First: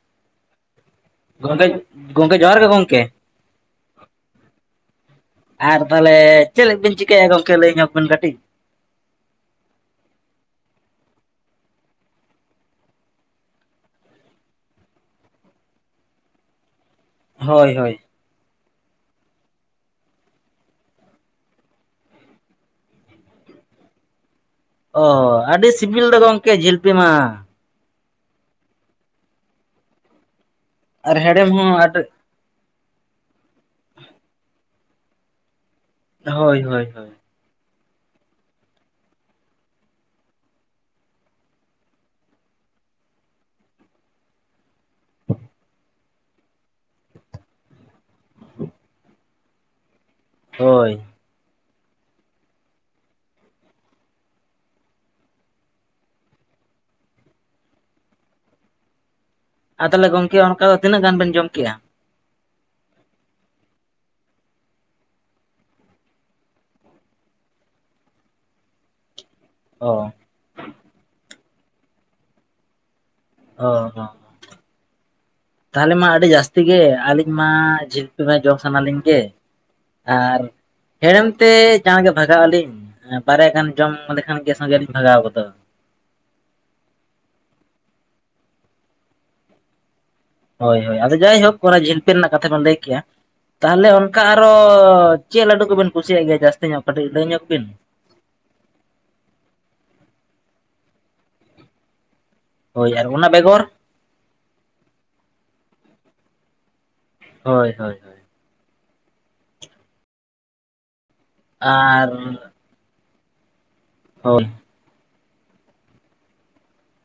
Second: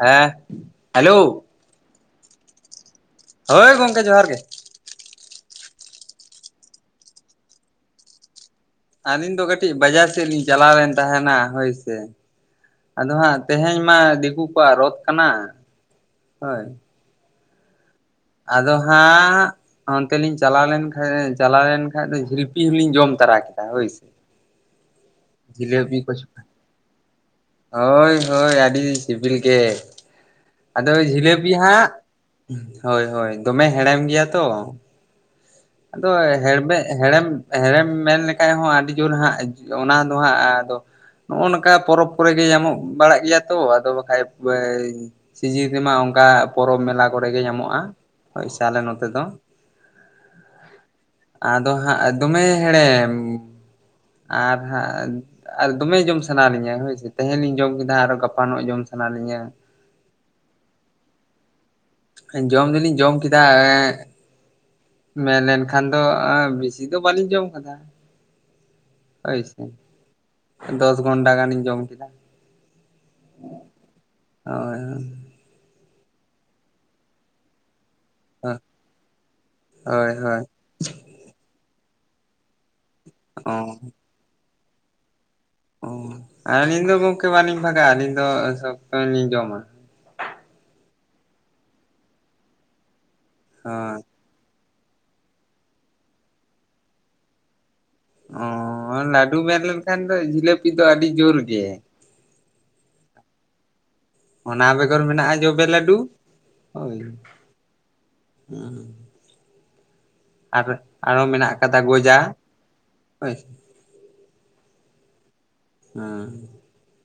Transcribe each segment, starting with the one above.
ᱦᱮᱸ ᱦᱮᱞᱳ ᱜᱚᱢᱠᱮ ᱜᱚᱝᱠᱮ ᱡᱚᱦᱟᱨ ᱜᱮ ᱜᱚᱝᱠᱮ ᱦᱳᱭ ᱜᱚᱝᱠᱮ ᱡᱚᱦᱟᱨ ᱜᱮ ᱟᱨ ᱛᱟᱦᱚᱞᱮ ᱪᱮᱫ ᱵᱤᱱ ᱪᱤᱠᱟᱹᱭᱮᱫᱼᱟ ᱜᱚᱝᱠᱮ ᱞᱟᱹᱭ ᱧᱚᱜ ᱵᱤᱱ ᱠᱟᱹᱴᱤᱡ ᱟᱹᱞᱤᱧ ᱫᱚ ᱠᱟᱹᱴᱤᱡ ᱵᱟᱡᱟᱨ ᱥᱮᱫ ᱞᱤᱧ ᱪᱟᱞᱟᱣ ᱞᱮᱱ ᱛᱟᱦᱮᱸᱱᱟ ᱦᱳᱭ ᱥᱮ ᱟᱫᱚ ᱦᱟᱸᱜ ᱛᱮᱦᱮᱧ ᱢᱟ ᱫᱤᱠᱩ ᱠᱚᱣᱟᱜ ᱨᱚᱛᱷ ᱠᱟᱱᱟ ᱦᱳᱭ ᱦᱳᱭ ᱦᱳᱭ ᱟᱫᱚ ᱦᱟᱸᱜ ᱚᱱᱛᱮ ᱞᱤᱧ ᱪᱟᱞᱟᱣ ᱞᱮᱱᱛᱷᱮ ᱪᱟᱞᱟᱣ ᱮᱱ ᱠᱷᱟᱡ ᱡᱷᱤᱞᱯᱤ ᱦᱚᱸᱞᱤᱧ ᱡᱚᱢ ᱛᱚᱨᱟ ᱠᱮᱫᱟ ᱦᱳᱭᱥᱮ [inaudible] ᱚ ᱟᱹᱰᱤ ᱥᱤᱵᱤᱞ ᱫᱚ ᱜᱚᱢᱠᱮ ᱡᱷᱤᱞᱯᱤ ᱢᱟ ᱦᱳᱭ ᱦᱳᱭ ᱟᱹᱰᱤ ᱥᱤᱵᱤᱞ ᱜᱮ ᱟᱫᱚ ᱟᱨ ᱦᱮᱲᱮᱢ ᱡᱷᱤᱞᱟᱹᱯᱤ ᱦᱚᱸ ᱦᱟᱸᱜ ᱟᱹᱰᱤ ᱦᱳᱭ ᱦᱳᱭ ᱫᱚᱢᱮ ᱦᱮᱲᱮᱢ ᱜᱮᱭᱟ ᱛᱚ ᱟᱫᱚ ᱦᱳᱭ ᱦᱮᱲᱵᱮᱜ ᱦᱳᱭ ᱦᱳᱭ ᱦᱮᱲᱮᱢ ᱦᱮᱸᱲᱮᱢ ᱢᱮᱱ ᱞᱮᱠᱷᱟᱡ ᱦᱚᱸ ᱟᱹᱰᱤ ᱡᱳᱨ ᱦᱟᱸᱜ ᱚᱱᱟ ᱫᱚ ᱦᱟᱸᱜ ᱟᱫᱚ ᱱᱚᱜᱼᱚ ᱱᱚᱝᱠᱟ ᱯᱚᱨᱚᱵᱽ ᱠᱚᱨᱮ ᱜᱮ ᱧᱟᱢᱚᱜ ᱵᱟᱲᱟᱜ ᱜᱮᱭᱟ ᱛᱚ ᱟᱫᱚ ᱵᱟᱠᱷᱟᱡ ᱮ ᱥᱤᱡᱤᱱ ᱨᱮᱢᱟ ᱚᱱᱠᱟ ᱯᱚᱨᱚᱵᱽ ᱢᱮᱞᱟ ᱠᱚᱨᱮ ᱜᱮ ᱧᱟᱢᱚᱜᱼᱟ ᱦᱳᱭ ᱥᱮ ᱟᱞᱮ ᱱᱚᱛᱮ ᱫᱚ ᱦᱳᱭ ᱟᱫᱚ ᱦᱟᱸᱜ ᱫᱚᱢᱮ ᱦᱮᱲᱮᱢ ᱟᱨ ᱦᱟᱸᱜ ᱟᱨ ᱫᱚᱢᱮ ᱡᱚᱢ ᱥᱟᱱᱟ ᱞᱤᱧᱟ ᱦᱳᱭᱥᱮ ᱛᱮᱦᱮᱧ ᱞᱤᱧ ᱡᱚᱢ ᱠᱮᱫᱟ ᱟᱨᱦᱚ ᱜᱟᱯᱟ ᱱᱚᱜ ᱡᱚᱢ ᱥᱟᱱᱟ ᱞᱤᱧᱟ ᱟᱨ ᱛᱟᱦᱚᱞᱮ ᱜᱚᱢᱠᱮ ᱚᱱᱠᱟ ᱛᱤᱱᱟᱹᱜ ᱜᱟᱱ ᱵᱮᱱ ᱡᱚᱢ ᱠᱮᱜᱼᱟ? ᱡᱚᱢ ᱫᱚᱞᱤᱧ ᱡᱚᱢ ᱠᱮᱫᱟ ᱢᱮᱱ ᱞᱮᱱᱠᱷᱟᱱ ᱫᱚ ᱵᱤᱥᱤ ᱫᱚ ᱵᱟᱹᱞᱤᱧ ᱡᱚᱢ ᱠᱟᱫᱟ ᱦᱳᱭ ᱥᱮ ᱚ ᱫᱚᱥ ᱜᱚᱱᱰᱟ ᱜᱟᱱᱤᱧ ᱡᱚᱢ ᱠᱮᱫᱟ ᱚ ᱦᱳᱭ ᱛᱟᱦᱚᱞᱮ ᱢᱟ ᱟᱹᱰᱤ ᱡᱟᱹᱥᱛᱤ ᱜᱮ ᱟᱹᱞᱤᱧ ᱢᱟ ᱩᱛᱩ ᱡᱚᱢ ᱥᱟᱱᱟ ᱞᱤᱧ ᱜᱮ ᱦᱳᱭ ᱟᱨ ᱦᱳᱭ ᱦᱮᱲᱮᱢ ᱛᱮ ᱡᱟᱦᱟᱸ ᱜᱮ ᱵᱷᱟᱜᱟᱜ ᱟᱹᱞᱤᱧ ᱦᱮᱸ ᱚ ᱵᱟᱨᱭᱟ ᱜᱟᱱ ᱡᱚᱢ ᱞᱮᱠᱷᱟᱱ ᱜᱮ ᱥᱚᱸᱜᱮ ᱞᱤᱧ ᱵᱷᱟᱜᱟᱣ ᱜᱚᱫᱚᱜᱼᱟ ᱚ ᱟᱹᱞᱤᱧ ᱫᱚ ᱜᱚᱢᱠᱮ ᱵᱟᱞᱤᱧ ᱵᱷᱟᱜᱟᱜᱼᱟ ᱟᱹᱞᱤᱧ ᱫᱚ ᱥᱚᱠᱛᱚ ᱞᱤᱧ ᱡᱚᱢᱟ ᱦᱳᱭ ᱦᱳᱭ ᱟᱫᱚ ᱡᱟᱭᱦᱳᱠ ᱚᱱᱟ ᱡᱤᱞᱯᱤᱞ ᱨᱮᱱᱟᱜ ᱠᱟᱛᱷᱟ ᱵᱚᱱ ᱞᱟᱹᱭ ᱠᱮᱜᱼᱟ ᱛᱟᱦᱚᱞᱮ ᱚᱱ ᱦᱳᱭ ᱚᱱᱠᱟ ᱟᱨᱚ ᱪᱮᱫ ᱞᱟᱹᱰᱩ ᱠᱚᱵᱤᱱ ᱠᱩᱥᱤᱭᱟᱜ ᱜᱮᱭᱟ ᱡᱟᱹᱥᱛᱤ ᱧᱚᱜ ᱠᱟᱹᱴᱤᱡ ᱞᱟᱹᱭ ᱧᱚᱜ ᱵᱤᱱ ᱚ ᱞᱟᱹᱰᱩ ᱢᱮᱱ ᱞᱮᱱᱠᱷᱟᱱ ᱫᱚ ᱡᱷᱤᱞᱟᱹᱯᱤ ᱫᱚ ᱟᱹᱰᱤ ᱡᱩᱨ ᱜᱮ ᱦᱳᱭ ᱟᱨ ᱚᱱᱟ ᱵᱮᱜᱚᱨ ᱚᱱᱟ ᱵᱮᱜᱚᱨ ᱢᱮᱱᱟᱜᱼᱟ ᱡᱚᱵᱮ ᱞᱟᱹᱰᱩ ᱦᱳᱭ ᱦᱳᱭ ᱦᱳᱭ ᱦᱳᱭ [inaudible] ᱟᱨ ᱟᱨᱦᱚ ᱢᱮᱱᱟᱜ ᱠᱟᱫᱟ ᱟᱨ ᱜᱚᱡᱟ ᱦᱚᱭ ᱦᱩᱸ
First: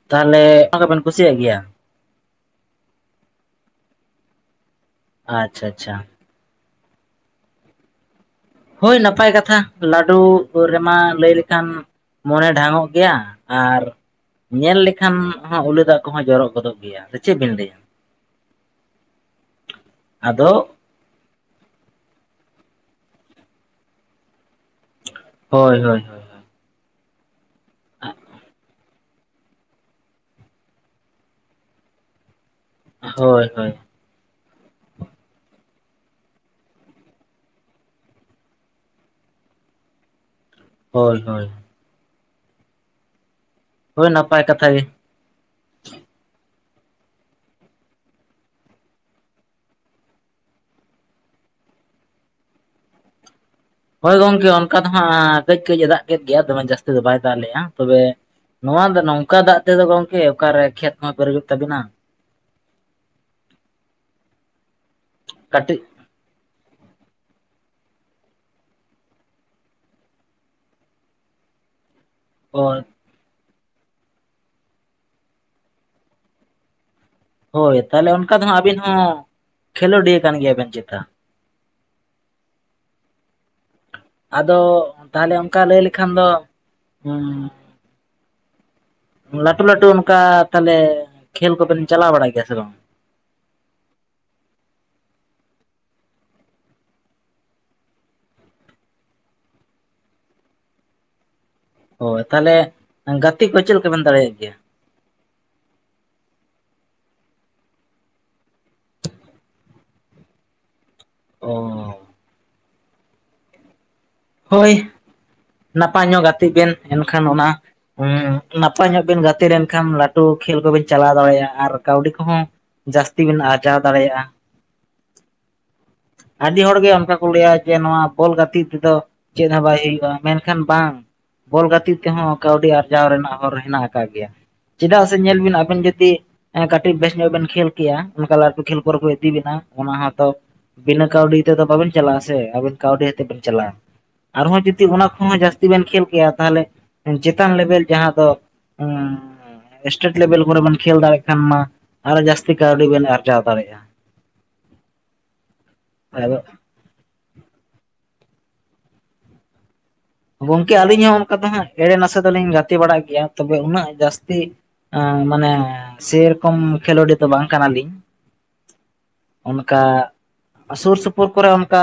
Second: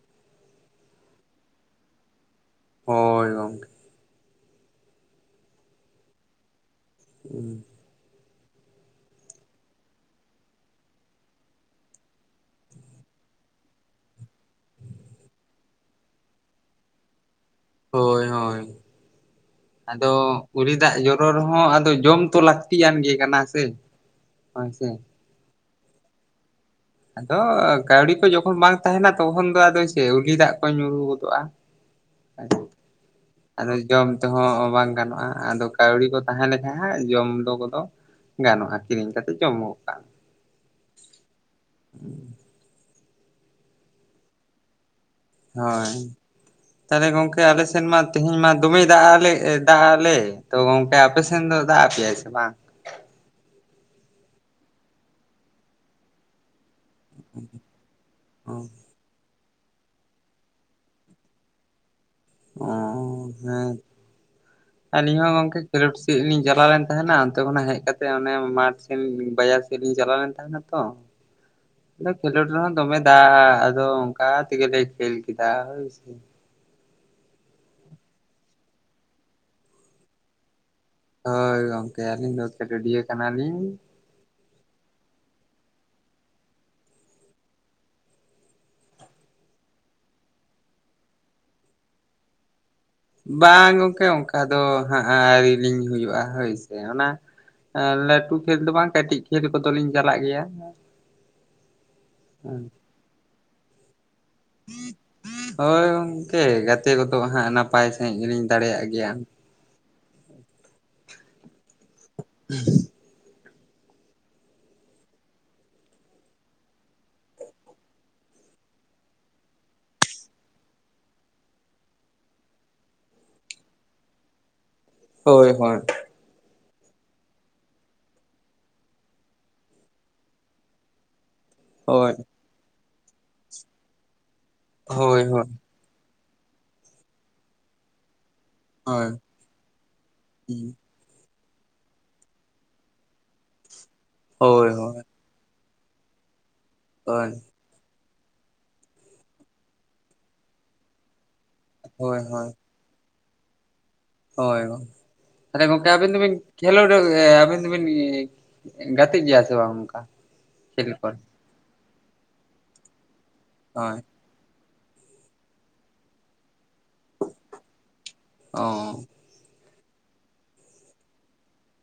ᱛᱟᱦᱚᱞᱮ ᱚᱱᱟ ᱠᱚᱵᱤᱱ ᱠᱩᱥᱤᱭᱟᱜ ᱜᱮᱭᱟ ᱦᱳᱭ ᱜᱚᱝᱠᱮ ᱟᱪᱪᱷᱟ ᱟᱪᱪᱷᱟ ᱦᱩᱸ ᱦᱳᱭ ᱱᱟᱯᱟᱭ ᱠᱟᱛᱷᱟ ᱞᱟᱹᱰᱩ ᱠᱚ ᱨᱮᱢᱟ ᱞᱟᱹᱭ ᱞᱮᱠᱷᱟᱱ ᱢᱚᱱᱮ ᱰᱷᱟᱝᱚᱜ ᱜᱮᱭᱟ ᱟᱨ ᱧᱮᱞ ᱞᱮᱠᱷᱟᱱ ᱦᱚᱸ ᱩᱞᱤ ᱫᱟᱜ ᱠᱚᱦᱚᱸ ᱡᱚᱨᱚ ᱜᱚᱫᱚᱜ ᱜᱮᱭᱟ ᱪᱮᱫ ᱵᱤᱱ ᱞᱟᱹᱭᱟ ᱦᱳᱭ ᱦᱳᱭ ᱟᱫᱚ ᱩᱞᱤ ᱫᱟᱜ ᱡᱚ ᱨᱚᱲ ᱨᱮᱦᱚᱸ ᱟᱫᱚ ᱡᱚᱢ ᱛᱚ ᱞᱟᱹᱠᱛᱤᱭᱟᱢ ᱜᱮ ᱠᱟᱱᱟ ᱥᱮ ᱦᱳᱭ ᱥᱮ ᱦᱳᱭ ᱦᱳᱭ ᱦᱳᱭ ᱟᱫᱚ ᱠᱟᱹᱣᱰᱤ ᱠᱚ ᱡᱚᱠᱷᱚᱱ ᱵᱟᱝ ᱛᱟᱦᱮᱸᱱᱟ ᱛᱚᱠᱷᱚᱱ ᱫᱚ ᱟᱫᱚ ᱪᱮᱫ ᱩᱞᱤ ᱫᱟᱜ ᱠᱚ ᱧᱩᱨᱩ ᱜᱚᱫᱚᱜᱼᱟ [inaudible] ᱦᱳᱭ ᱟᱫᱚ ᱦᱳᱭ ᱡᱚᱢ ᱛᱮᱦᱚᱸ ᱵᱟᱝ ᱜᱟᱱᱚᱜᱼᱟ ᱟᱫᱚ ᱠᱟᱹᱣᱰᱤ ᱠᱚ ᱛᱟᱦᱮᱸ ᱞᱮᱠᱷᱟᱱ ᱦᱟᱜ ᱡᱚᱢ ᱫᱚ ᱠᱚᱫᱚ ᱜᱟᱱᱚᱜᱼᱟ ᱠᱤᱨᱤᱧ ᱠᱟᱛᱮᱫ ᱡᱚᱢᱚᱜᱼᱟ᱾ ᱦᱳᱭ ᱦᱳᱭ ᱦᱳᱭ ᱱᱟᱯᱟᱭ ᱠᱟᱛᱷᱟ ᱜᱮ ᱦᱳᱭ ᱛᱟᱦᱚᱞᱮ ᱜᱚᱝᱠᱮ ᱟᱞᱮ ᱥᱮᱱ ᱢᱟ ᱛᱮᱦᱮᱧ ᱢᱟ ᱫᱚᱢᱮ ᱫᱟᱜ ᱟᱜ ᱞᱮ ᱫᱟᱜ ᱟᱜ ᱞᱮ ᱛᱚ ᱜᱚᱢᱠᱮ ᱟᱯᱮ ᱥᱮᱱ ᱫᱚ ᱫᱟᱜ ᱠᱮᱫ ᱟᱭ ᱥᱮ ᱵᱟᱝ ᱦᱳᱭ ᱜᱚᱢᱠᱮ ᱚᱱᱠᱟ ᱫᱚ ᱦᱟᱸᱜ ᱠᱟᱹᱡ ᱠᱟᱹᱡᱼᱮ ᱮᱫᱟᱜ ᱠᱮᱫ ᱜᱮᱭᱟ ᱫᱚᱢᱮ ᱡᱟᱹᱥᱛᱤ ᱵᱟᱭ ᱫᱟᱜ ᱞᱮᱜᱼᱟ ᱛᱚᱵᱮ ᱱᱚᱣᱟ ᱫᱚ ᱱᱚᱝᱠᱟ ᱫᱟᱜ ᱱᱚᱛᱮ ᱫᱚ ᱜᱚᱢᱠᱮ ᱚᱠᱟᱨᱮ ᱠᱷᱮᱛ ᱦᱚᱸ ᱯᱮᱨᱮᱡᱚᱜ ᱛᱟᱵᱤᱱᱟ ᱚ ᱦᱮᱸ ᱟᱹᱞᱤᱧ ᱦᱚᱸ ᱜᱚᱝᱠᱮ [inaudible] ᱠᱟ. ᱠᱟᱹᱴᱤᱡ ᱡ ᱞᱤᱧ ᱪᱟᱞᱟᱣ ᱞᱮᱱ ᱛᱟᱦᱮᱸᱱᱟ ᱚᱱᱛᱮ ᱠᱷᱚᱱᱟᱜ ᱦᱮᱡ ᱠᱟᱛᱮ ᱚᱱᱮ ᱢᱟᱴᱷ ᱥᱮᱱ ᱵᱟᱡᱟᱨ ᱥᱮᱫ ᱞᱤᱧ ᱪᱟᱞᱟᱣ ᱞᱮᱱ ᱛᱟᱦᱮᱸᱱᱟ ᱛᱚ [unintelligible] ᱟᱫᱚ ᱠᱷᱮᱞᱳᱰ ᱨᱮᱦᱚ ᱦᱳᱭ ᱫᱚᱢᱮ ᱫᱟᱜ ᱟᱫᱚ ᱚᱱᱠᱟ ᱛᱮᱜᱮᱞᱮ ᱠᱷᱮᱞ ᱠᱮᱫᱼᱟ ᱦᱳᱭ ᱥᱮ ᱦᱳᱭ ᱛᱟᱦᱚᱞᱮ ᱚᱱᱠᱟ ᱫᱚ ᱦᱟᱸᱜ ᱟᱵᱤᱱ ᱦᱚᱸ ᱠᱷᱮᱞᱳᱰᱤᱭᱟᱹ ᱠᱟᱱ ᱜᱮᱭᱟᱵᱤᱱ ᱪᱮᱛᱟ᱾ ᱦᱳᱭ ᱜᱚᱝᱠᱮ ᱟᱹᱞᱤᱧ ᱫᱚ ᱠᱷᱮᱞᱳᱰᱤᱭᱟᱹ ᱠᱟᱱᱟᱞᱤᱧ ᱟᱫᱚ ᱛᱟᱦᱚᱞᱮ ᱚᱱᱠᱟ ᱞᱟᱹᱭ ᱞᱮᱠᱷᱟᱱ ᱫᱚ ᱦᱩ ᱞᱟᱹᱴᱩ ᱞᱟᱹᱴᱩ ᱚᱱᱠᱟ ᱛᱟᱦᱚᱞᱮ ᱠᱷᱮᱞ ᱠᱚᱵᱮᱱ ᱪᱟᱞᱟᱣ ᱵᱟᱲᱟᱭ ᱜᱮᱭᱟ ᱥᱮ ᱵᱟᱝ ᱵᱟᱝ ᱜᱚᱝᱠᱮ ᱚᱱᱠᱟ ᱫᱚ ᱦᱟᱸᱜ ᱟᱹᱶᱨᱤᱞᱤᱧ ᱦᱩᱭᱩᱜᱼᱟ ᱦᱳᱭ ᱥᱮ ᱚᱱᱟ ᱮᱸ ᱞᱟᱹᱴᱩ ᱠᱷᱮᱞ ᱫᱚ ᱵᱟᱝ ᱠᱟᱹᱴᱤᱡ ᱠᱷᱮᱞ ᱠᱚᱫᱚᱞᱤᱧ ᱪᱟᱞᱟᱜ ᱜᱮᱭᱟ᱾ ᱦᱳᱭ ᱛᱟᱦᱟᱞᱮ ᱜᱟᱛᱮ ᱠᱚ ᱪᱮᱫ ᱞᱮᱠᱟᱵᱤᱱ ᱫᱟᱲᱮᱭᱟᱜ ᱜᱮᱭᱟ ᱦᱳᱭ ᱜᱚᱝᱠᱮ ᱜᱟᱛᱮ ᱠᱚᱫᱚ ᱦᱟᱸᱜ ᱱᱟᱯᱟᱭ ᱥᱟᱺᱦᱤᱡ ᱜᱮᱞᱤᱧ ᱫᱟᱲᱮᱭᱟᱜ ᱜᱮᱭᱟ ᱚ ᱦᱮᱸ [inaudible] ᱦᱳᱭ ᱱᱟᱯᱟᱭ ᱧᱚᱜ ᱜᱟᱛᱮᱜ ᱵᱮᱱ ᱮᱱᱠᱷᱟᱱ ᱚᱱᱟ ᱦᱮᱸ ᱱᱟᱯᱟᱭ ᱧᱚᱜ ᱵᱤᱱ ᱜᱟᱛᱮ ᱦᱚ ᱦᱩ ᱦᱚ ᱱᱟᱯᱟᱭ ᱧᱚᱜᱵᱤᱱ ᱜᱟᱛᱮ ᱞᱮᱱᱠᱷᱟᱱ ᱞᱟᱹᱴᱩ ᱠᱷᱮᱞ ᱠᱚᱵᱤᱱ ᱪᱟᱞᱟᱣ ᱫᱟᱲᱮᱭᱟᱜᱼᱟ ᱟᱨ ᱠᱟᱹᱣᱰᱤ ᱠᱚᱦᱚᱸ ᱡᱟᱹᱥᱛᱤ ᱵᱤᱱ ᱟᱨᱡᱟᱣ ᱫᱟᱲᱮᱭᱟᱜᱼᱟ ᱦᱳᱭ ᱦᱳᱭ ᱟᱹᱰᱤ ᱦᱚᱲᱜᱮ ᱚᱱᱠᱟ ᱠᱚ ᱞᱟᱹᱭᱟ ᱡᱮ ᱱᱚᱣᱟ ᱵᱚᱞ ᱜᱟᱛᱮᱜ ᱛᱮᱫᱚ ᱪᱮᱫ ᱦᱚᱸ ᱵᱟᱭ ᱦᱩᱭᱩᱜᱼᱟ ᱢᱮᱱᱠᱷᱟᱱ ᱵᱟᱝ ᱵᱚᱞ ᱜᱟᱛᱮᱜ ᱦᱳᱭ ᱛᱮᱦᱚᱸ ᱠᱟᱹᱣᱰᱤ ᱟᱨᱡᱟᱣ ᱨᱮᱱᱟᱜ ᱦᱚᱨ ᱦᱮᱱᱟᱜ ᱠᱟᱫ ᱜᱮᱭᱟ ᱪᱮᱫᱟᱜ ᱥᱮ ᱦᱳᱭ ᱧᱮᱞ ᱦᱳᱭ ᱵᱤᱱ ᱟᱵᱮᱱ ᱡᱩᱫᱤ ᱠᱟᱹᱴᱤᱡ ᱵᱮᱥ ᱧᱚᱜ ᱵᱮᱱ ᱠᱷᱮᱞ ᱠᱮᱭᱟ ᱚᱱᱠᱟ ᱞᱟᱴᱩ ᱠᱷᱮᱞ ᱵᱚᱨᱮ ᱠᱚ ᱦᱳᱭ ᱤᱫᱤ ᱵᱮᱱᱟ ᱚᱱᱟ ᱦᱚᱸᱛᱚ ᱵᱤᱱᱟᱹ ᱠᱟᱹᱣᱰᱤ ᱛᱮᱫᱚ ᱵᱟᱵᱮᱱ ᱪᱟᱞᱟᱜ ᱟᱥᱮ ᱟᱵᱤᱱᱟᱹᱠᱟᱣᱰᱤ ᱟᱛᱮᱫ ᱵᱤᱱ ᱪᱟᱞᱟᱜᱼᱟ ᱥᱮ ᱟᱨᱦᱚᱸ ᱦᱳᱭ ᱦᱳᱭ ᱡᱩᱫᱤ ᱚᱱᱟ ᱠᱷᱚᱱ ᱦᱚᱸ ᱡᱟᱹᱥᱛᱤ ᱡᱩᱫᱤ ᱵᱮᱱ ᱠᱷᱮᱞ ᱠᱮᱭᱟ, ᱛᱟᱦᱟᱞᱮ ᱦᱳᱭ ᱪᱮᱛᱟᱱ ᱞᱮᱵᱮᱞ ᱡᱟᱦᱟᱸ ᱫᱚ, ᱮᱴᱮᱴ ᱞᱮᱵᱮᱞ ᱠᱚᱨᱮ ᱵᱚᱱ ᱠᱷᱮᱞ ᱫᱟᱲᱮᱭᱟᱜ ᱠᱷᱟᱱ ᱢᱟ, ᱦᱳᱭ ᱟᱨᱦᱚ ᱦᱳᱭ ᱦᱳᱭ ᱡᱟᱹᱥᱛᱤ ᱠᱟᱹᱣᱰᱤ ᱵᱤᱱ ᱟᱨ ᱡᱟᱣ ᱫᱟᱲᱮᱜᱼᱟ ᱦᱳᱭ ᱢᱟᱱᱮ ᱜᱚᱢᱠᱮ ᱟᱵᱤᱱ ᱫᱚᱵᱤᱱ ᱟᱫᱚ ᱠᱷᱮᱞᱳᱰ ᱟᱵᱤᱱ ᱫᱚᱵᱤᱱ ᱜᱟᱛᱮᱜ ᱜᱮᱭᱟ ᱥᱮ ᱵᱟᱝ ᱱᱚᱝᱠᱟ ᱜᱚᱝᱠᱮ ᱟᱹᱞᱤᱧ ᱦᱚᱸ ᱚᱱᱠᱟ ᱫᱚ ᱦᱟᱸᱜ, ᱮᱲᱮ ᱱᱟᱥᱮ ᱫᱚᱞᱤᱧ ᱜᱟᱛᱮ ᱵᱟᱲᱟᱜ ᱜᱮᱭᱟ ᱛᱚᱵᱮ ᱩᱱᱟᱹᱜ ᱦᱳᱭ ᱡᱟᱹᱥᱛᱤ ᱢᱟᱱᱮ [inaudible] ᱥᱮᱨᱚᱠᱚᱢ ᱠᱷᱮᱞᱳᱰᱤ ᱫᱚ ᱵᱟᱝ ᱠᱟᱱᱟᱞᱤᱧ ᱚ ᱚᱱᱠᱟ ᱥᱩᱨ ᱥᱩᱯᱩᱨ ᱠᱚᱨᱮ ᱚᱱᱠᱟ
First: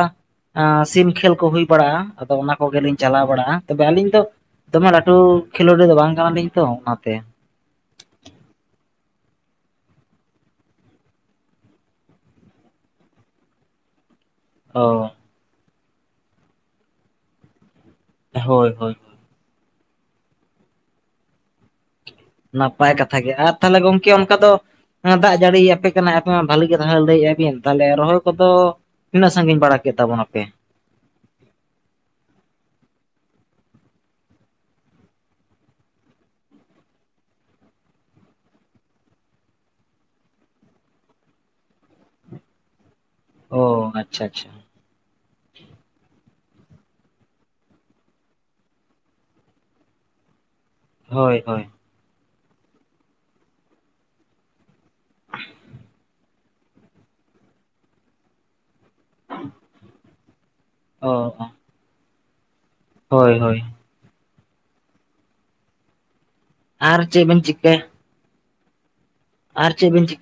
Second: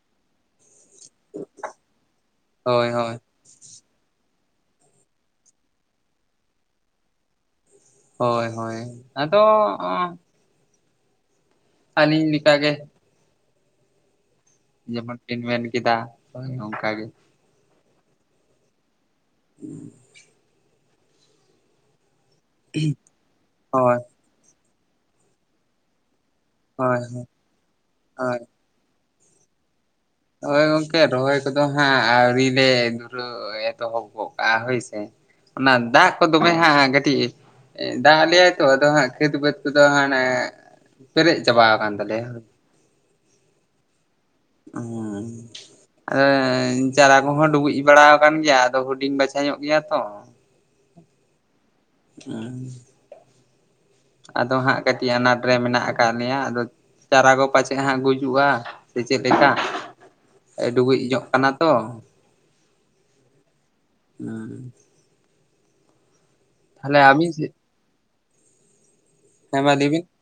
ᱥᱤᱢ ᱠᱷᱮᱞ ᱠᱚ ᱦᱩᱭ ᱵᱟᱲᱟᱜᱼᱟ ᱟᱫᱚ ᱚᱱᱟ ᱦᱳᱭ ᱠᱚᱜᱮᱞᱤᱧ ᱦᱳᱭ ᱪᱟᱞᱟᱣ ᱵᱟᱲᱟᱜᱼᱟ ᱛᱚᱵᱮ ᱟᱹᱞᱤᱧ ᱫᱚ ᱫᱚᱢᱮ ᱞᱟᱹᱴᱩ ᱠᱷᱮᱞᱳᱰᱤ ᱫᱚ ᱵᱟᱝ ᱠᱟᱱᱟᱞᱤᱧ ᱛᱚ ᱚᱱᱟᱛᱮ ᱦᱳᱭ ᱦᱳᱭ ᱟᱫᱚ, ᱟᱹᱞᱤᱧ ᱞᱮᱠᱟ ᱜᱮ ᱚ ᱡᱮᱢᱚᱱ ᱠᱤᱱ ᱢᱮᱱ ᱠᱮᱫᱟ ᱚᱱᱠᱟ ᱜᱮ ᱦᱳᱭ ᱦᱳᱭ ᱦᱩᱸ [inaudible] ᱱᱟᱯᱟᱭ ᱠᱟᱛᱷᱟ ᱜᱮ, ᱟᱨ ᱛᱟᱦᱚᱞᱮ ᱦᱳᱭ ᱜᱚᱝᱠᱮ ᱚᱱᱠᱟ ᱫᱚ ᱫᱟᱜ ᱡᱟᱹᱲᱤ ᱟᱯᱮ ᱟᱯᱮ ᱢᱟ ᱵᱷᱟᱹᱞᱤ ᱜᱮ, ᱦᱳᱭ ᱛᱟᱦᱚᱞᱮ ᱞᱟᱹᱭᱮᱫ ᱟᱵᱤᱱ ᱛᱟᱦᱚᱞᱮ ᱨᱚᱦᱚᱭ ᱦᱳᱭ ᱠᱚᱫᱚ ᱛᱤᱱᱟᱹᱜ ᱥᱟᱺᱜᱤᱧᱲᱟ ᱠᱮᱫ ᱛᱟᱵᱚᱱᱟ᱾ ᱦᱳᱭ ᱜᱚᱢᱠᱮ ᱨᱚᱦᱚᱭ ᱠᱚᱫᱚ ᱦᱟᱸᱜ ᱟᱹᱣᱨᱤ ᱞᱮ ᱫᱷᱩᱨᱟᱹ ᱮᱛᱚᱦᱚᱵ ᱜᱚᱜ ᱠᱟᱜᱼᱟ ᱦᱳᱭ ᱥᱮ ᱚᱱᱟ ᱫᱟᱜ ᱠᱚ ᱫᱚᱢᱮ ᱦᱟᱸᱜ ᱠᱟᱹᱴᱤᱡ ᱫᱟᱜ ᱟ ᱞᱮᱟᱭ ᱛᱚ ᱟᱫᱚ ᱦᱟᱸᱜ ᱠᱷᱟᱹᱮᱛ ᱵᱟᱹᱫᱽ ᱠᱚᱫᱚ ᱦᱟᱱᱮ ᱯᱮᱨᱮᱡ ᱪᱟᱵᱟ ᱟᱠᱟᱱ ᱛᱟᱞᱮᱭᱟ ᱚ ᱟᱪᱪᱷᱟ ᱟᱪᱪᱷᱟ ᱚ ᱟᱫᱚ ᱦᱮ ᱪᱟᱨᱟ ᱠᱚᱦᱚᱸ ᱰᱩᱵᱩᱡ ᱵᱟᱲᱟ ᱟᱠᱟᱱ ᱜᱮᱭᱟ, ᱟᱫᱚ ᱦᱩᱰᱤᱧ ᱵᱟᱪᱷᱟ ᱧᱚᱜ ᱜᱮᱭᱟ ᱛᱚ, [unintelligible] ᱦᱳᱭ ᱦᱳᱭ ᱩᱸ ᱟᱫᱚ ᱦᱟᱸᱜ ᱠᱟᱹᱴᱤᱡ ᱟᱱᱟᱴ ᱨᱮ ᱢᱮᱱᱟᱜ ᱟᱠᱟᱜ ᱞᱮᱭᱟ, ᱟᱫᱚ ᱪᱟᱨᱟ ᱠᱚ ᱯᱟᱪᱮᱜ ᱦᱟᱸᱜ ᱜᱩᱡᱩᱜᱼᱟ᱾ ᱥᱮ ᱪᱮᱫ ᱞᱮᱠᱟ ᱰᱩᱵᱩᱡ ᱚ ᱧᱚᱜ ᱠᱟᱱᱟ ᱛᱚ ᱾ ᱦᱳᱭ ᱦᱳᱭ ᱾ ᱦᱩᱸ ᱛᱟᱦᱞᱮ ᱟᱨ ᱪᱤ ᱟᱹᱵᱤᱱ ᱵᱮᱱ ᱥᱮᱫ ᱪᱤᱠᱟ ᱦᱮᱸ ᱟᱨ ᱢᱟ ᱪᱤ ᱞᱟᱹᱭ ᱵᱤᱱ ᱵᱮᱱ-ᱪᱤ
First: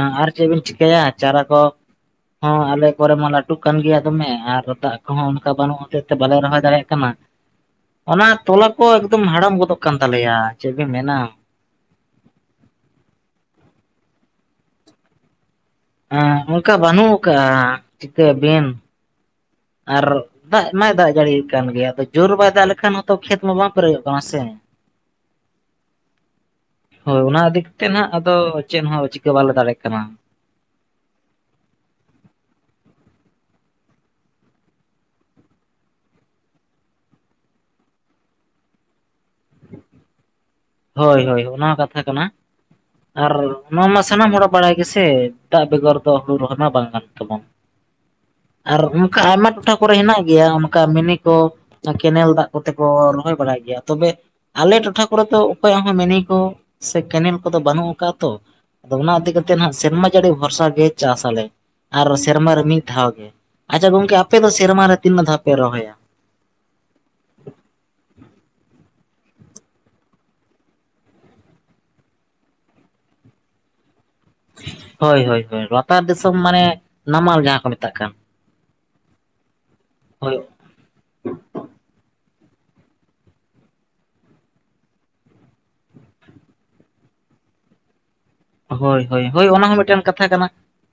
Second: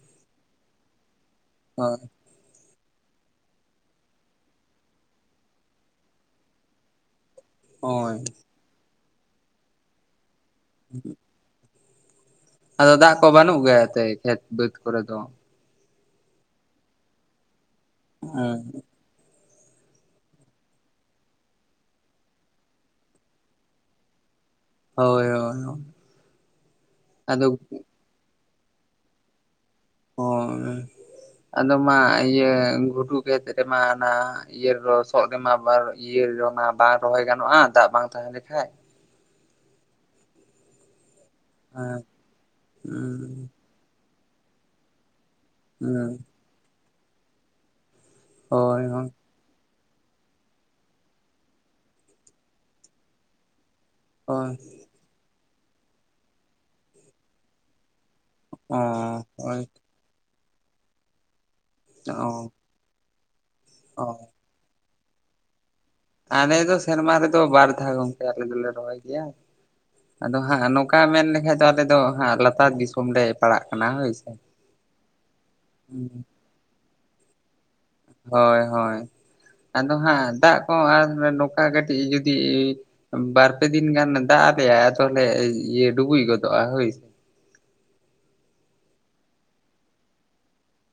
ᱟ-ᱟᱨ ᱪᱮᱜ ᱵᱤᱱ ᱪᱤᱠᱟᱹᱭᱟ ᱪᱟᱨᱟ ᱠᱚ? ᱦᱳᱭ ᱦᱚᱸ ᱟᱞᱮ ᱠᱚᱨᱮ ᱢᱟ ᱞᱟᱹᱴᱩᱜ ᱠᱟᱱ ᱜᱮᱭᱟ ᱫᱚᱢᱮ ᱟᱨ ᱫᱟᱜ ᱠᱚᱦᱚᱸ ᱚᱱᱠᱟ ᱵᱟᱹᱱᱩᱜᱚ ᱛᱮ ᱵᱟᱞᱮ ᱨᱚᱦᱚᱭ ᱫᱟᱲᱮᱭᱟᱜ ᱠᱟᱱᱟ ᱦᱳᱭ ᱚᱱᱟ ᱛᱚᱞᱟ ᱠᱚ ᱮᱠᱫᱚᱢ ᱦᱟᱲᱟᱢ ᱜᱚᱫᱚᱜ ᱠᱟᱱ ᱛᱟᱞᱮᱭᱟ ᱪᱮᱫ ᱯᱮ ᱢᱮᱱᱟ ᱟᱫᱚ ᱫᱟᱜ ᱠᱚ ᱵᱟᱹᱱᱩᱜ ᱜᱮᱭᱟ ᱮᱱᱛᱮ ᱠᱷᱮᱛ ᱵᱟᱹᱫᱽ ᱠᱚᱨᱮ ᱫᱚ ᱦᱮᱸ ᱚᱱᱠᱟ ᱵᱟᱹᱱᱩᱜ ᱠᱟᱜ ᱪᱤᱠᱟᱹᱵᱤᱱ ᱟᱨ ᱫᱟᱜ ᱮᱢᱟᱭ ᱫᱟᱜ ᱡᱟᱹᱲᱤᱭ ᱠᱟᱱ ᱜᱮᱭᱟ ᱟᱫᱚ ᱡᱳᱨ ᱵᱟᱭ ᱫᱟᱜ ᱞᱮᱠᱷᱟᱱ ᱦᱚᱸᱛᱚ ᱠᱷᱮᱛ ᱢᱟ ᱵᱟᱝ ᱯᱮᱨᱮᱡᱚᱜ ᱠᱟᱱᱟ ᱥᱮ ᱦᱳᱭ ᱦᱳᱭ ᱦᱳᱭ ᱚᱱᱟ ᱟᱫᱚ ᱤᱫᱤ ᱠᱟᱛᱮ ᱱᱟᱜ ᱟᱫᱚ ᱪᱮᱫ ᱦᱚᱸ ᱪᱤᱠᱟᱹ ᱵᱟᱞᱮ ᱫᱟᱲᱮᱜ ᱠᱟᱱᱟ ᱾ [unintelligible] ᱟᱫᱚ ᱢᱟ ᱤᱭᱟᱹ ᱜᱷᱩᱰᱩ ᱜᱮᱫ ᱨᱮᱢᱟ ᱚᱱᱟ ᱤᱭᱟᱹ ᱨᱚᱥᱚᱜ ᱨᱮᱢᱟ ᱵᱟᱨ ᱤᱭᱟᱹ ᱨᱚᱱᱟ ᱵᱟᱝ ᱨᱚᱦᱚᱭ ᱜᱟᱱᱚᱜᱼᱟ ᱫᱟᱜ ᱵᱟᱝ ᱛᱟᱦᱮᱸ ᱞᱮᱠᱷᱟᱡ ᱾ ᱦᱳᱭ ᱦᱳᱭ ᱚᱱᱟ ᱠᱟᱛᱷᱟ ᱦᱮᱸ ᱠᱟᱱᱟ, ᱟᱨ ᱦᱩᱸ ᱚᱱᱟ ᱢᱟ ᱥᱟᱱᱟᱢ ᱦᱚᱲᱟᱜ ᱵᱟᱲᱟᱭ ᱜᱮᱥᱮ ᱾ ᱫᱟᱜ ᱵᱮᱜᱚᱨ ᱫᱚ ᱦᱩᱲᱩ [unintelligible] ᱢᱟ ᱵᱟᱝ ᱜᱟᱱᱚᱜ ᱛᱟᱵᱚᱱ, ᱟᱨ ᱦᱳᱭ ᱦᱳᱭ ᱚᱱᱠᱟ ᱟᱭᱢᱟ ᱴᱚᱴᱷᱟ ᱠᱚᱨᱮ ᱦᱮᱱᱟᱜ ᱜᱮᱭᱟ ᱚᱱᱠᱟ ᱢᱤᱱᱤ ᱠᱚ ᱠᱮᱱᱮᱞ ᱫᱟᱜ ᱠᱚᱛᱮ ᱠᱚ ᱨᱚᱦᱚᱭ ᱵᱟᱲᱟᱭ ᱜᱮᱭᱟ ᱾ ᱛᱚᱵᱮ ᱚ ᱟᱞᱮ ᱴᱚᱴᱷᱟ ᱠᱚᱨᱮ ᱫᱚ ᱚᱠᱚᱭᱟᱜ ᱦᱚᱸ ᱢᱤᱱᱤ ᱠᱚ ᱥᱮ ᱠᱮᱱᱮᱞ ᱠᱚᱫᱚ ᱵᱟᱹᱱᱩᱜ ᱠᱟ ᱛᱚ ᱟᱫᱚ ᱚᱱᱟ ᱤᱫᱤ ᱠᱟᱛᱮᱜ ᱦᱳᱭ ᱦᱟᱸᱜ ᱥᱮᱨᱢᱟ ᱡᱟᱹᱲᱤ ᱵᱷᱚᱨᱥᱟ ᱜᱮ ᱪᱟᱥ ᱟᱞᱮ ᱾ ᱟᱨ ᱥᱮᱨᱢᱟ ᱚ ᱨᱮ ᱢᱤᱫ ᱫᱷᱟᱣ ᱜᱮ, ᱟᱪᱪᱷᱟ ᱜᱚᱝᱠᱮ ᱚ ᱟᱯᱮ ᱫᱚ ᱥᱮᱨᱢᱟ ᱨᱮ ᱛᱤᱱᱟᱹᱜ ᱫᱷᱟᱣ ᱯᱮ ᱨᱚᱦᱚᱭᱟ? ᱟᱞᱮ ᱫᱚ ᱥᱮᱨᱢᱟ ᱨᱮᱫᱚ ᱵᱟᱨ ᱫᱷᱟᱣ ᱜᱚᱢᱠᱮ ᱟᱞᱮ ᱫᱚᱞᱮ ᱨᱚᱦᱚᱭ ᱜᱮᱭᱟ ᱾ ᱟᱫᱚ ᱦᱟᱸᱜ ᱱᱚᱠᱟ ᱢᱮᱱ ᱞᱮᱠᱷᱟᱡ ᱫᱚ ᱟᱞᱮ ᱫᱚ ᱦᱟᱸᱜ ᱞᱟᱛᱟᱨ ᱫᱤᱥᱚᱢ ᱞᱮ ᱯᱟᱲᱟᱜ ᱠᱟᱱᱟ ᱦᱳᱭ ᱥᱮ ᱾ ᱦᱳᱭ ᱦᱳᱭ ᱦᱳᱭ ᱞᱟᱛᱟᱨ ᱫᱤᱥᱚᱢ ᱢᱟᱱᱮ ᱱᱟᱢᱟᱞ ᱡᱟᱦᱟᱸ ᱠᱚ ᱢᱮ ᱦᱳᱭ ᱦᱳᱭ ᱟᱫᱚ ᱦᱟᱸᱜ ᱦᱳᱭ ᱫᱟᱜ ᱠᱚ ᱟᱨ ᱱᱚᱠᱟ ᱠᱟᱹᱴᱤᱡ ᱡᱩᱫᱤ ᱵᱟᱨ-ᱯᱮ ᱫᱤᱱ ᱜᱟᱱ ᱫᱟᱜ ᱟᱞᱮᱭᱟ ᱟᱫᱚ ᱞᱮ ᱤᱭᱟᱹ ᱰᱩᱵᱩᱡ ᱜᱚᱫᱚᱜᱼᱟ ᱦᱳᱭ ᱥᱮ ᱾ ᱦᱳᱭ ᱦᱳᱭ ᱦᱳᱭ ᱚᱱᱟ ᱦᱚᱸ ᱢᱤᱫᱴᱮᱱ ᱠᱟᱛᱷᱟ ᱠᱟᱱᱟ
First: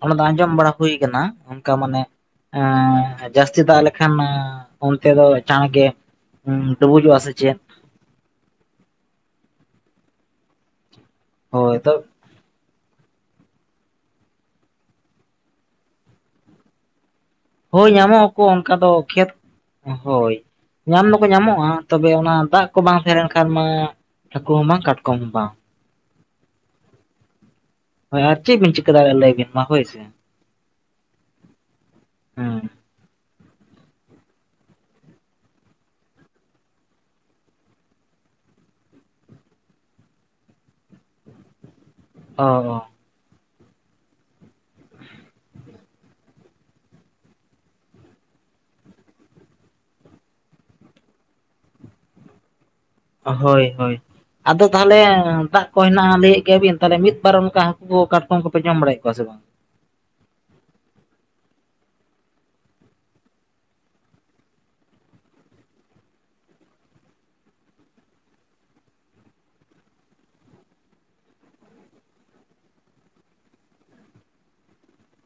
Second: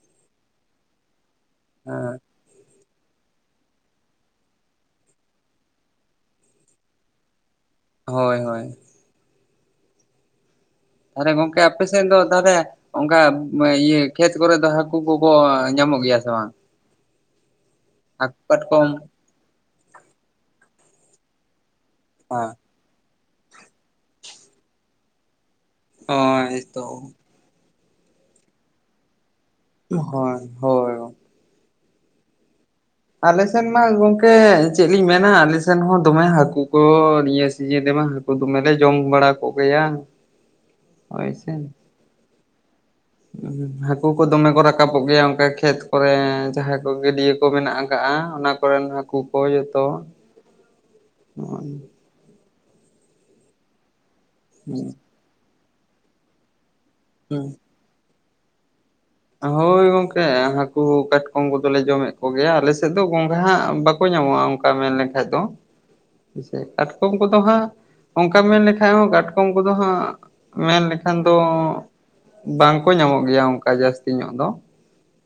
ᱚᱱᱟ ᱫᱚ ᱟᱸᱡᱚᱢ ᱵᱟᱲᱟ ᱦᱳᱭ ᱠᱟᱱᱟ ᱚᱱᱠᱟ ᱢᱟᱱᱮ ᱦᱮᱸ ᱮᱸ ᱡᱟᱹᱥᱛᱤ ᱫᱟᱜ ᱞᱮᱠᱷᱟᱱ ᱮᱸ ᱚᱱᱛᱮ ᱫᱚ ᱪᱟᱬ ᱜᱮ ᱦᱩᱸ ᱰᱩᱵᱩᱡᱚᱜᱼᱟ ᱥᱮ ᱪᱮᱫ? ᱦᱮᱸ-ᱦᱮᱸ ᱾ ᱟᱨ ᱜᱚᱝᱠᱮ ᱦᱳᱭ ᱟᱯᱮ ᱛᱚ ᱥᱮᱱ ᱫᱚ ᱛᱮᱨᱮ ᱚᱱᱠᱟ ᱤᱭᱟᱹ ᱠᱷᱮᱛ ᱠᱚᱨᱮ ᱫᱚ ᱦᱟᱹᱠᱩ ᱠᱚᱠᱚ ᱧᱟᱢᱚᱜ ᱜᱮᱭᱟ ᱥᱮ ᱵᱟᱝ? ᱦᱳᱭ ᱧᱟᱢᱚᱜ ᱦᱟᱹᱠᱩ ᱟᱠᱚ ᱚᱱᱠᱟ ᱠᱟᱴᱠᱚᱢ ᱫᱚ ᱠᱷᱮᱛ ᱦᱳᱭ ᱧᱟᱢ ᱫᱚᱠᱚ ᱧᱟᱢᱚᱜᱼᱟ ᱾ ᱛᱚᱵᱮ ᱚᱱᱟ ᱦᱮᱸ ᱫᱟᱜ ᱠᱚ ᱵᱟᱝ ᱛᱟᱦᱮᱸ ᱞᱮᱱᱠᱷᱟᱱ ᱢᱟ ᱦᱟᱹᱠᱩ ᱦᱚᱸ ᱵᱟᱝ ᱠᱟᱴᱠᱚᱢ ᱦᱚᱸ ᱵᱟᱝ ᱾ ᱚᱸ ᱮᱛᱚ ᱦᱳᱸ ᱟᱨ ᱪᱮᱜ ᱵᱮᱱ ᱪᱤᱠᱟᱹ ᱵᱟᱲᱟᱭᱟ ᱞᱟᱹᱭ ᱵᱤᱱ ᱢᱟ ᱦᱳᱭ ᱥᱮ? ᱦᱚᱝ ᱦᱳᱭ ᱾ ᱦᱩᱸ ᱾ ᱟᱞᱮ ᱥᱮᱱ ᱢᱟ ᱜᱚᱝᱠᱮ ᱪᱮᱫ ᱞᱤᱧ ᱢᱮᱱᱟ ᱟᱞᱮ ᱥᱮᱱ ᱦᱚᱸ ᱫᱚᱢᱮ ᱦᱟᱹᱠᱩ ᱠᱚ ᱱᱤᱭᱟᱹ ᱥᱤᱡᱤᱱ ᱨᱮᱢᱟ ᱦᱟᱹ ᱠᱩ ᱫᱚᱢᱮ ᱞᱮ ᱡᱚᱢ ᱵᱟᱲᱟ ᱠᱚᱜᱮᱭᱟ ᱦᱳᱭ ᱥᱮ ᱾ ᱚᱻ ᱦᱟᱹᱠᱩ ᱠᱚ ᱫᱚᱢᱮ ᱠᱚ ᱨᱟᱠᱟᱵᱚᱜ ᱜᱮᱭᱟ ᱚᱱᱠᱟ ᱠᱷᱮᱛ ᱠᱚᱨᱮ ᱩᱢ ᱡᱟᱦᱟᱸ ᱠᱚ ᱜᱟᱹᱰᱭᱟᱹ ᱠᱚ ᱢᱮᱱᱟᱜ ᱟᱠᱟᱜᱼᱟ ᱚᱱᱟ ᱠᱚ ᱠᱚᱨᱮᱱ ᱦᱟᱹᱠᱩ ᱠᱚ ᱡᱚᱛᱚ ᱾ ᱦᱳᱭ-ᱦᱳᱭ ᱟᱫᱚ ᱛᱟᱦᱚᱞᱮ ᱫᱟᱜ ᱠᱚ ᱦᱮᱱᱟᱜᱼᱟ ᱞᱟᱹᱭᱮᱜ ᱜᱮᱭᱟ ᱵᱤᱱ ᱛᱟᱦᱚᱞᱮ ᱢᱤᱫ ᱵᱟᱨ ᱚᱱᱠᱟ ᱡᱮ ᱠᱟᱴᱠᱚᱢ ᱠᱚᱯᱮ ᱡᱚᱢ ᱵᱟᱲᱟᱭᱮᱫ ᱠᱚᱣᱟ ᱥᱮ ᱵᱟᱝ? ᱦᱳᱭ ᱜᱚᱝᱠᱮ ᱟᱨ ᱦᱟᱹᱠᱩ ᱠᱟᱴᱠᱚᱢ ᱠᱚᱫᱚᱞᱮ ᱡᱚᱢᱮᱜ ᱠᱚ ᱜᱮᱭᱟ ᱟᱞᱮ ᱥᱮᱫ ᱫᱚ ᱜᱚᱸᱜᱷᱦᱟ ᱵᱟᱠᱚ ᱧᱟᱢᱚᱜᱼᱟ ᱾ ᱠᱟ ᱢᱮᱱ-ᱮᱠᱷᱟᱡ ᱫᱚ ᱦᱮᱥᱮ ᱠᱟᱴᱠᱚᱢ ᱠᱚᱫᱚ ᱦᱟᱸᱜ ᱚᱱᱠᱟ ᱢᱮᱱ ᱞᱮᱠᱷᱟᱡ ᱦᱚᱸ ᱠᱟᱴᱠᱚᱢ ᱠᱚᱫᱚ ᱦᱟᱸᱜ ᱢᱮᱱ ᱞᱮᱠᱷᱟᱱ ᱫᱚ ᱵᱟᱝ ᱠᱚ ᱧᱟᱢᱚᱜ ᱜᱮᱭᱟ ᱚᱱᱠᱟ ᱡᱟᱹᱥ ᱧᱚᱜ ᱫᱚ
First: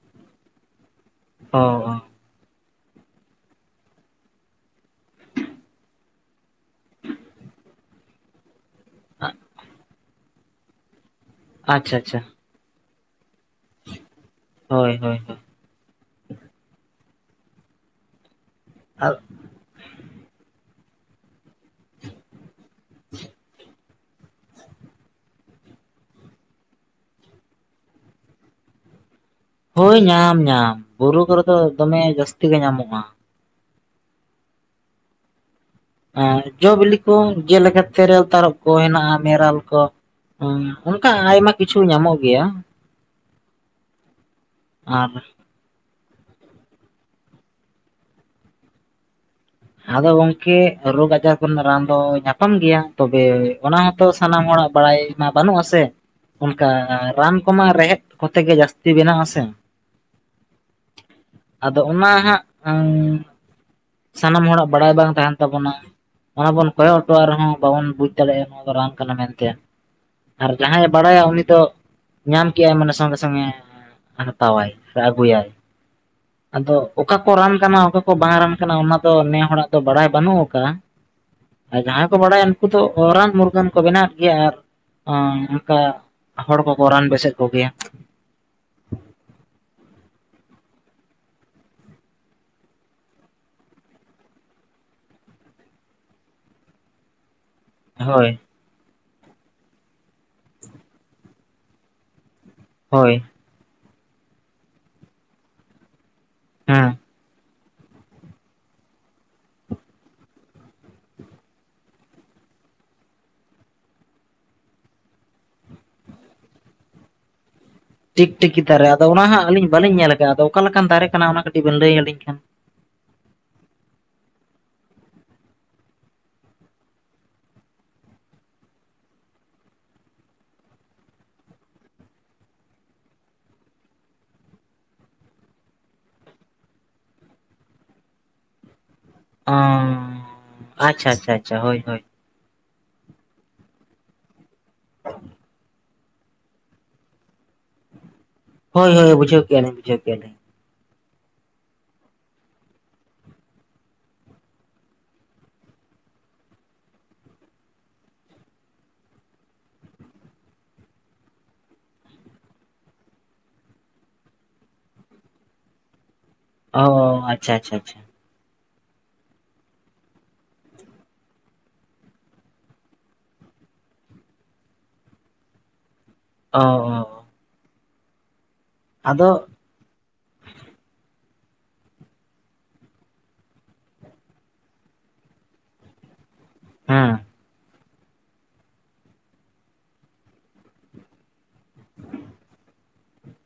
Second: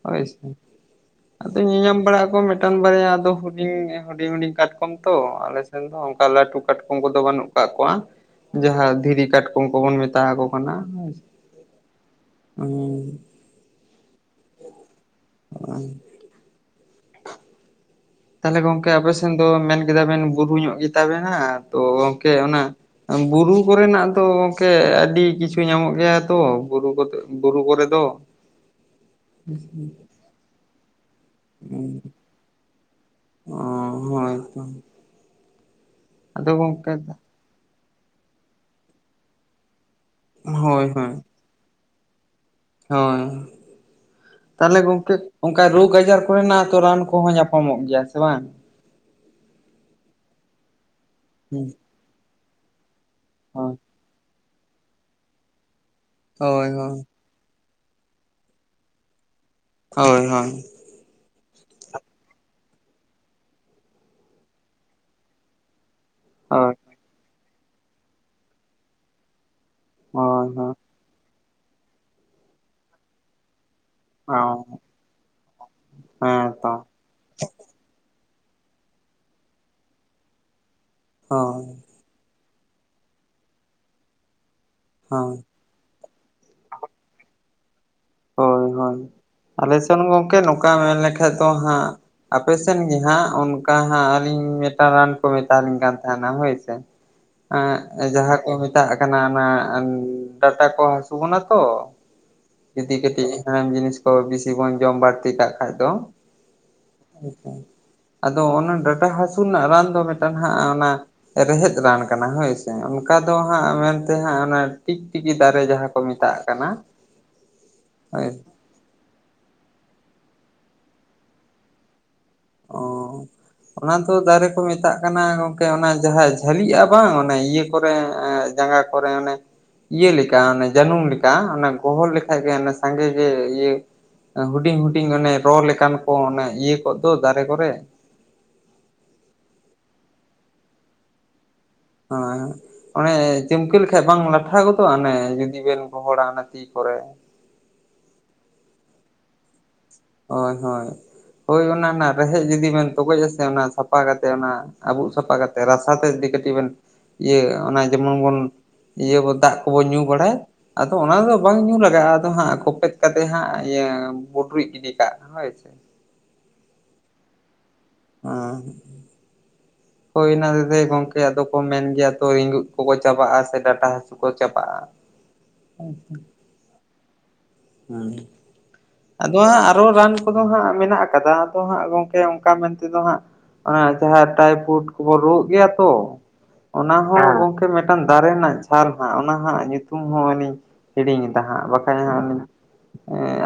ᱦᱳᱭ ᱥᱮ ᱟᱫᱚ ᱚ ᱚ ᱧᱮᱞ ᱵᱟᱲᱟᱜ ᱟᱠᱚ ᱵᱟᱹᱧ ᱵᱟᱨᱟᱭᱟ ᱟᱫᱚ ᱦᱩᱡᱩ ᱮ ᱦᱩᱰᱤᱧ ᱦᱩᱰᱤᱧ ᱠᱟᱴᱠᱚᱢ ᱛᱚ ᱟᱞᱮ ᱥᱮᱱ ᱫᱚ ᱚᱱᱠᱟ ᱞᱟᱴᱩ ᱠᱟᱴᱠᱚᱢ ᱠᱚᱫᱚ ᱵᱟᱹᱱᱩᱜ ᱠᱟᱜ ᱠᱚᱣᱟ ᱡᱟᱦᱟᱸ ᱫᱷᱤᱨᱤ ᱠᱟᱴᱠᱚᱢ ᱠᱚᱵᱚᱱ ᱢᱮᱛᱟ ᱦᱟᱠᱚ ᱠᱟᱱᱟ ᱟᱪᱪᱷᱟ ᱟᱪᱪᱷᱟ ᱦᱩᱸ ᱦᱳᱭ ᱦᱳᱭ ᱦᱳᱭ ᱾ [unintelligible] [unintelligible] ᱛᱟᱦᱚᱞᱮ ᱜᱚᱢᱠᱮ ᱟᱨ ᱟᱯᱮᱥᱮᱱ ᱫᱚ ᱢᱮᱱ ᱠᱮᱫᱟ ᱵᱮᱱ ᱵᱩᱨᱩ ᱧᱚᱜ ᱜᱮ ᱛᱟᱵᱮᱱᱟ ᱛᱚ ᱜᱚᱢᱠᱮ ᱚᱱᱟ ᱵᱩᱨᱩ ᱠᱚᱨᱮᱱᱟᱜ ᱫᱚ ᱜᱚᱝᱠᱮ ᱟᱹᱰᱤ ᱠᱤᱪᱷᱩ ᱧᱟᱢᱚᱜ ᱜᱮᱭᱟ ᱛᱚ ᱵᱩᱨᱩ ᱠᱚ ᱵᱩᱨᱩ ᱠᱚᱨᱮ ᱫᱚ ᱦᱳᱭ ᱧᱟᱢ ᱧᱟᱢ ᱵᱩᱨᱩ ᱠᱚᱨᱮ ᱫᱚ ᱫᱚᱢᱮ ᱡᱟᱹᱥᱛᱤ ᱜᱮ ᱧᱟᱢᱚᱜᱼᱟ ᱚᱻᱦᱳᱭ ᱛᱚ ᱟᱫᱚ ᱡᱚ ᱜᱚᱝᱠᱮ ᱵᱤᱞᱤ ᱠᱚ ᱡᱮᱞᱮᱠᱟ ᱛᱮᱨᱮᱞ ᱛᱟᱨᱚᱵ ᱠᱚ ᱦᱮᱱᱟᱜᱼᱟ ᱢᱮᱨᱟᱞ ᱠᱚ ᱦᱮᱸ ᱦᱳᱭ ᱚᱱᱠᱟ ᱦᱳᱭ ᱟᱭᱢᱟ ᱠᱤᱪᱷᱩ ᱧᱟᱢᱚᱜ ᱜᱮᱭᱟ ᱦᱳᱭ ᱛᱟᱦᱚᱞᱮ ᱟᱨ ᱜᱚᱢᱠᱮ ᱚᱱᱠᱟ ᱨᱳᱜᱽ ᱟᱡᱟᱨ ᱠᱚᱨᱮᱱᱟᱜ ᱛᱚ ᱨᱟᱱ ᱠᱚᱦᱚᱸ ᱧᱟᱯᱟᱢᱚᱜ ᱜᱮᱭᱟ ᱥᱮ ᱵᱟᱝ ᱟᱫᱚ ᱜᱚᱢᱠᱮ ᱨᱳᱜᱽ ᱟᱡᱟᱨ ᱠᱚᱨᱮᱱᱟᱜ ᱦᱩᱸ ᱨᱟᱱ ᱫᱚ ᱧᱟᱯᱟᱢ ᱜᱮᱭᱟ ᱛᱚᱵᱮ ᱦᱳᱭ ᱚᱱᱟ ᱦᱚᱸ ᱛᱚ ᱥᱟᱱᱟᱢ ᱦᱚᱲᱟᱜ ᱵᱟᱲᱟᱭ ᱢᱟ ᱵᱟᱹᱱᱩᱜ ᱟ ᱥᱮ ᱦᱳᱭ ᱚᱱᱠᱟ ᱦᱳᱭ ᱨᱟᱱ ᱠᱚᱢᱟ ᱨᱮᱸᱦᱮᱫ ᱠᱚᱛᱮ ᱜᱮ ᱡᱟᱹᱥᱛᱤ ᱵᱮᱱᱟᱜᱼᱟ ᱥᱮ ᱦᱳᱭ ᱦᱳᱭ ᱟᱫᱚ ᱚᱱᱟ ᱦᱟᱸᱜ ᱥᱟᱱᱟᱢ ᱦᱚᱲᱟᱜ ᱵᱟᱲᱟᱭ ᱵᱟᱝ ᱛᱟᱦᱮᱱ ᱛᱟᱵᱚᱱᱟ ᱚᱱᱟ ᱵᱚᱱ ᱦᱳᱭ ᱠᱚᱭᱚᱜ ᱛᱚ ᱟᱨᱦᱚᱸ ᱵᱟᱵᱚᱱ ᱵᱩᱡ ᱫᱟᱲᱮᱭᱟᱜᱼᱟ ᱱᱚᱣᱟ ᱫᱚ ᱨᱟᱱ ᱠᱟᱱᱟ ᱢᱮᱱᱛᱮ ᱦᱳᱭ ᱟᱨ ᱦᱳᱭ ᱡᱟᱦᱟᱸᱭᱮ ᱵᱟᱲᱟᱭᱟ ᱩᱱᱤ ᱫᱚ ᱧᱟᱢ ᱠᱮᱜᱼᱟᱭ ᱢᱟᱱᱮ ᱥᱚᱝᱜᱮ ᱥᱚᱝᱜᱮ ᱦᱳᱭ ᱦᱟᱛᱟᱣᱟᱭ ᱥᱮ ᱟᱹᱜᱩᱭᱟᱭ ᱦᱮᱸ ᱛᱚ ᱟᱫᱚ ᱚᱠᱟ ᱠᱚ ᱨᱟᱱ ᱠᱟᱱᱟ ᱚᱠᱟ ᱠᱚ ᱵᱟᱝ ᱨᱟᱱ ᱠᱟᱱᱟ ᱚᱱᱟ ᱛᱚ ᱱᱮ ᱦᱚᱲᱟᱜ ᱫᱚ ᱵᱟᱲᱟᱭ ᱵᱟᱹᱱᱩᱜ ᱟᱠᱟᱫᱼᱟ ᱦᱳᱭ ᱟᱨ ᱡᱟᱦᱟᱸᱭ ᱠᱚ ᱵᱟᱲᱟᱭᱟ ᱩᱱᱠᱩ ᱫᱚ ᱨᱟᱱ ᱢᱩᱨᱜᱟᱹᱱ ᱠᱚ ᱵᱮᱱᱟᱣᱮᱫ ᱜᱮᱭᱟ ᱟᱨ ᱦᱳᱭ ᱚᱱᱠᱟ ᱦᱚᱲ ᱠᱚᱠᱚ ᱨᱟᱱ ᱵᱮᱥᱮᱫ ᱠᱚᱜᱮᱭᱟ ᱦᱳᱭ ᱦᱳᱭ ᱟᱞᱮ ᱥᱮᱱ ᱜᱚᱢᱠᱮ ᱱᱚᱝᱠᱟ ᱢᱮᱱ ᱞᱮᱠᱷᱟ ᱫᱚ ᱦᱟᱸᱜ ᱯᱮᱥᱮᱱ ᱜᱮ ᱦᱟᱸᱜ ᱚᱱᱠᱟ ᱦᱟᱸᱜ ᱟᱹᱞᱤᱧ ᱢᱤᱫᱴᱟᱝ ᱨᱟᱱ ᱠᱚ ᱢᱮᱛᱟᱞᱤᱧ ᱠᱟᱱ ᱛᱟᱦᱮᱱᱟ ᱦᱳᱭ ᱥᱮ [unintelligible] ᱮᱸ ᱦᱳᱭ ᱡᱟᱦᱟᱸ ᱠᱚ ᱢᱮᱛᱟᱜ ᱠᱟᱱᱟ ᱚᱱᱟ ᱰᱟᱴᱟ ᱠᱚ ᱦᱟᱹᱥᱩ ᱵᱚᱱᱟ ᱛᱚ ᱡᱩᱫᱤ ᱦᱳᱭ ᱠᱟᱹᱴᱤᱡ ᱦᱮᱲᱮᱢ ᱡᱤᱱᱤᱥ ᱠᱚ ᱵᱤᱥᱤ ᱵᱚᱱ ᱡᱚᱢ ᱵᱟᱹᱲᱛᱤ ᱠᱟᱜ ᱠᱷᱟᱜ ᱫᱚ ᱦᱮᱸ ᱟᱫᱚ ᱚᱱᱟ ᱰᱟᱴᱟ ᱦᱟᱹᱥᱩ ᱨᱮᱱᱟᱜ ᱨᱟᱱ ᱫᱚ ᱢᱤᱫᱴᱟᱝ ᱦᱟᱸᱜ ᱚᱱᱟ ᱨᱮᱦᱮᱫ ᱨᱟᱱ ᱠᱟᱱᱟ ᱦᱳᱭᱥᱮ ᱚᱱᱠᱟ ᱫᱚ ᱦᱟᱸᱜ ᱢᱮᱱᱛᱮ ᱦᱟᱸᱜ ᱚᱱᱟ ᱴᱤᱠᱴᱤᱠᱤ ᱫᱟᱨᱮ ᱡᱟᱦᱟᱸ ᱠᱚ ᱢᱮᱛᱟᱜ ᱠᱟᱱᱟ ᱴᱤᱠ ᱦᱳᱭ ᱴᱤᱠᱤ ᱫᱟᱨᱮ ᱟᱫᱚ ᱚᱱᱟ ᱦᱟᱸᱜ ᱟᱹᱞᱤᱧ ᱵᱟᱹᱞᱤᱧ ᱧᱮᱞ ᱟᱠᱟᱫᱼᱟ ᱟᱫᱚ ᱚᱠᱟ ᱞᱮᱠᱟᱱ ᱫᱟᱨᱮ ᱠᱟᱱᱟ ᱚᱱᱟ ᱠᱟᱹᱴᱤᱡ ᱵᱮᱱ ᱞᱟᱹᱭ ᱟᱹᱞᱤᱧ ᱠᱷᱟᱱ ᱚ ᱚᱱᱟ ᱫᱚ ᱫᱟᱨᱮ ᱠᱚ ᱢᱮᱛᱟᱜ ᱠᱟᱱᱟ ᱜᱚᱝᱠᱮ ᱚᱱᱟ ᱡᱟᱦᱟᱸ ᱡᱷᱟᱹᱞᱤᱜᱼᱟ ᱵᱟᱝ ᱚᱱᱮ ᱤᱭᱟᱹ ᱠᱚᱨᱮ ᱡᱟᱸᱜᱟ ᱯᱚᱨᱮ ᱚᱱᱮ ᱤᱭᱟᱹ ᱞᱮᱠᱟ ᱚᱱᱮ ᱡᱟᱹᱱᱩᱢ ᱞᱮᱠᱟ ᱚᱱᱮ ᱜᱚᱦᱚᱲ ᱞᱮᱠᱷᱟᱡ ᱜᱮ ᱚᱱᱮ ᱥᱟᱸᱜᱮ ᱜᱮ ᱤᱭᱟᱹ ᱦᱩᱰᱤᱧ ᱦᱩᱰᱤᱧ ᱚᱱᱮ ᱨᱚ ᱞᱮᱠᱟᱱ ᱠᱚ ᱚᱱᱮ ᱤᱭᱟᱹ ᱠᱚᱜ ᱫᱚ ᱫᱟᱨᱮ ᱠᱚᱨᱮ ᱚ ᱟᱪᱪᱷᱟ ᱟᱪᱪᱷᱟ ᱟᱪᱪᱷᱟ ᱦᱳᱭ ᱦᱳᱭ ᱦᱮᱸ ᱚᱱᱮ ᱪᱤᱢᱠᱟᱹ ᱞᱮᱠᱷᱟᱡ ᱵᱟᱝ ᱞᱟᱴᱷᱟ ᱜᱚᱫᱚᱜᱼᱟ ᱚᱱᱮ ᱡᱩᱫᱤ ᱵᱮᱱ ᱯᱚᱦᱚᱲᱟ ᱚᱱᱟ ᱛᱤ ᱠᱚᱨᱮ ᱦᱳᱭ ᱦᱳᱭ ᱵᱩᱡᱟᱹᱣ ᱠᱮᱫᱼᱟ ᱞᱤᱧ ᱵᱩᱡᱟᱹᱣ ᱠᱮᱫᱼᱟ ᱞᱤᱧ ᱦᱳᱭ ᱦᱳᱭ ᱦᱳᱭ ᱚᱱᱟ ᱚᱱᱟ ᱨᱮᱦᱮᱫ ᱡᱩᱫᱤ ᱵᱮᱱ ᱛᱚᱜᱚᱡ ᱟᱥᱮ ᱚᱱᱟ ᱥᱟᱯᱷᱟ ᱠᱟᱛᱮ ᱚᱱᱟ ᱟᱵᱩᱜ ᱥᱟᱯᱷᱟ ᱠᱟᱛᱮᱫ ᱨᱟᱥᱟ ᱛᱮ ᱡᱩᱫᱤ ᱠᱟᱹᱴᱤᱡ ᱵᱤᱱ ᱤᱭᱟᱹ ᱚᱱᱟ ᱡᱮᱢᱚᱱ ᱵᱚᱱ ᱤᱭᱟᱹ ᱠᱚ ᱫᱟᱜ ᱠᱚᱵᱚ ᱧᱩ ᱵᱟᱲᱟᱭ᱾ ᱟᱫᱚ ᱚᱱᱟ ᱫᱚ ᱵᱟᱝ ᱧᱩ ᱞᱟᱜᱟᱜᱼᱟ ᱟᱫᱚ ᱦᱟᱸᱜ ᱠᱚᱯᱮᱫ ᱠᱟᱛᱮ ᱦᱟᱸᱜ ᱤᱭᱟᱹ ᱵᱩᱰᱨᱩᱡ ᱜᱤᱰᱤ᱾ [unintelligible] ᱚ ᱟᱪᱪᱷᱟ ᱟᱪᱪᱷᱟ ᱟᱪᱪᱷᱟ ᱚᱸ ᱦᱳᱭ ᱚᱱᱟ ᱦᱮᱛᱮᱫ ᱛᱮᱜᱮ ᱜᱚᱝᱠᱮ ᱟᱫᱚ ᱠᱚ ᱢᱮᱱ ᱜᱮᱭᱟ ᱛᱚ ᱨᱤᱜᱩᱱᱫ ᱠᱚᱠᱚ ᱪᱟᱵᱟᱜᱼᱟ ᱥᱮ ᱰᱟᱴᱟ ᱦᱟᱹᱥᱩ ᱠᱚ ᱪᱟᱵᱟᱜᱼᱟ ᱟᱪᱪᱷᱟ ᱚ ᱚ ᱦᱩᱸ ᱟᱫᱚ ᱦᱟᱸᱜ ᱟᱨᱚ ᱨᱟᱱ ᱠᱚᱫᱚ ᱦᱟᱸᱜ ᱢᱮᱱᱟᱜ ᱠᱟᱫᱟ ᱟᱫᱚ ᱦᱟᱸᱜ ᱜᱚᱢᱠᱮ ᱚᱱᱠᱟ ᱢᱮᱱ ᱛᱮᱫᱚ ᱦᱟᱸᱜ ᱟᱨ ᱡᱟᱦᱟᱸ ᱴᱟᱭᱯᱷᱩᱰ ᱠᱚᱵᱚᱱ ᱨᱩᱣᱟᱹᱜ ᱜᱮᱭᱟ ᱛᱚ ᱚᱱᱟ ᱦᱮᱸ ᱦᱚᱸ ᱜᱚᱢᱠᱮ ᱢᱤᱫᱴᱟᱝ ᱫᱟᱨᱮ ᱨᱮᱱᱟᱜ ᱪᱷᱟᱞ ᱦᱟᱸᱜ ᱚᱱᱟ ᱦᱟᱸᱜ ᱧᱩᱛᱩᱢ ᱦᱚᱸ ᱦᱟᱜ ᱞᱤᱧ ᱦᱤᱲᱤᱧ ᱮᱫᱟ ᱦᱟᱸᱜ ᱵᱟᱠᱷᱟᱡ ᱦᱟᱸᱜ ᱦᱮᱸ ᱟᱫ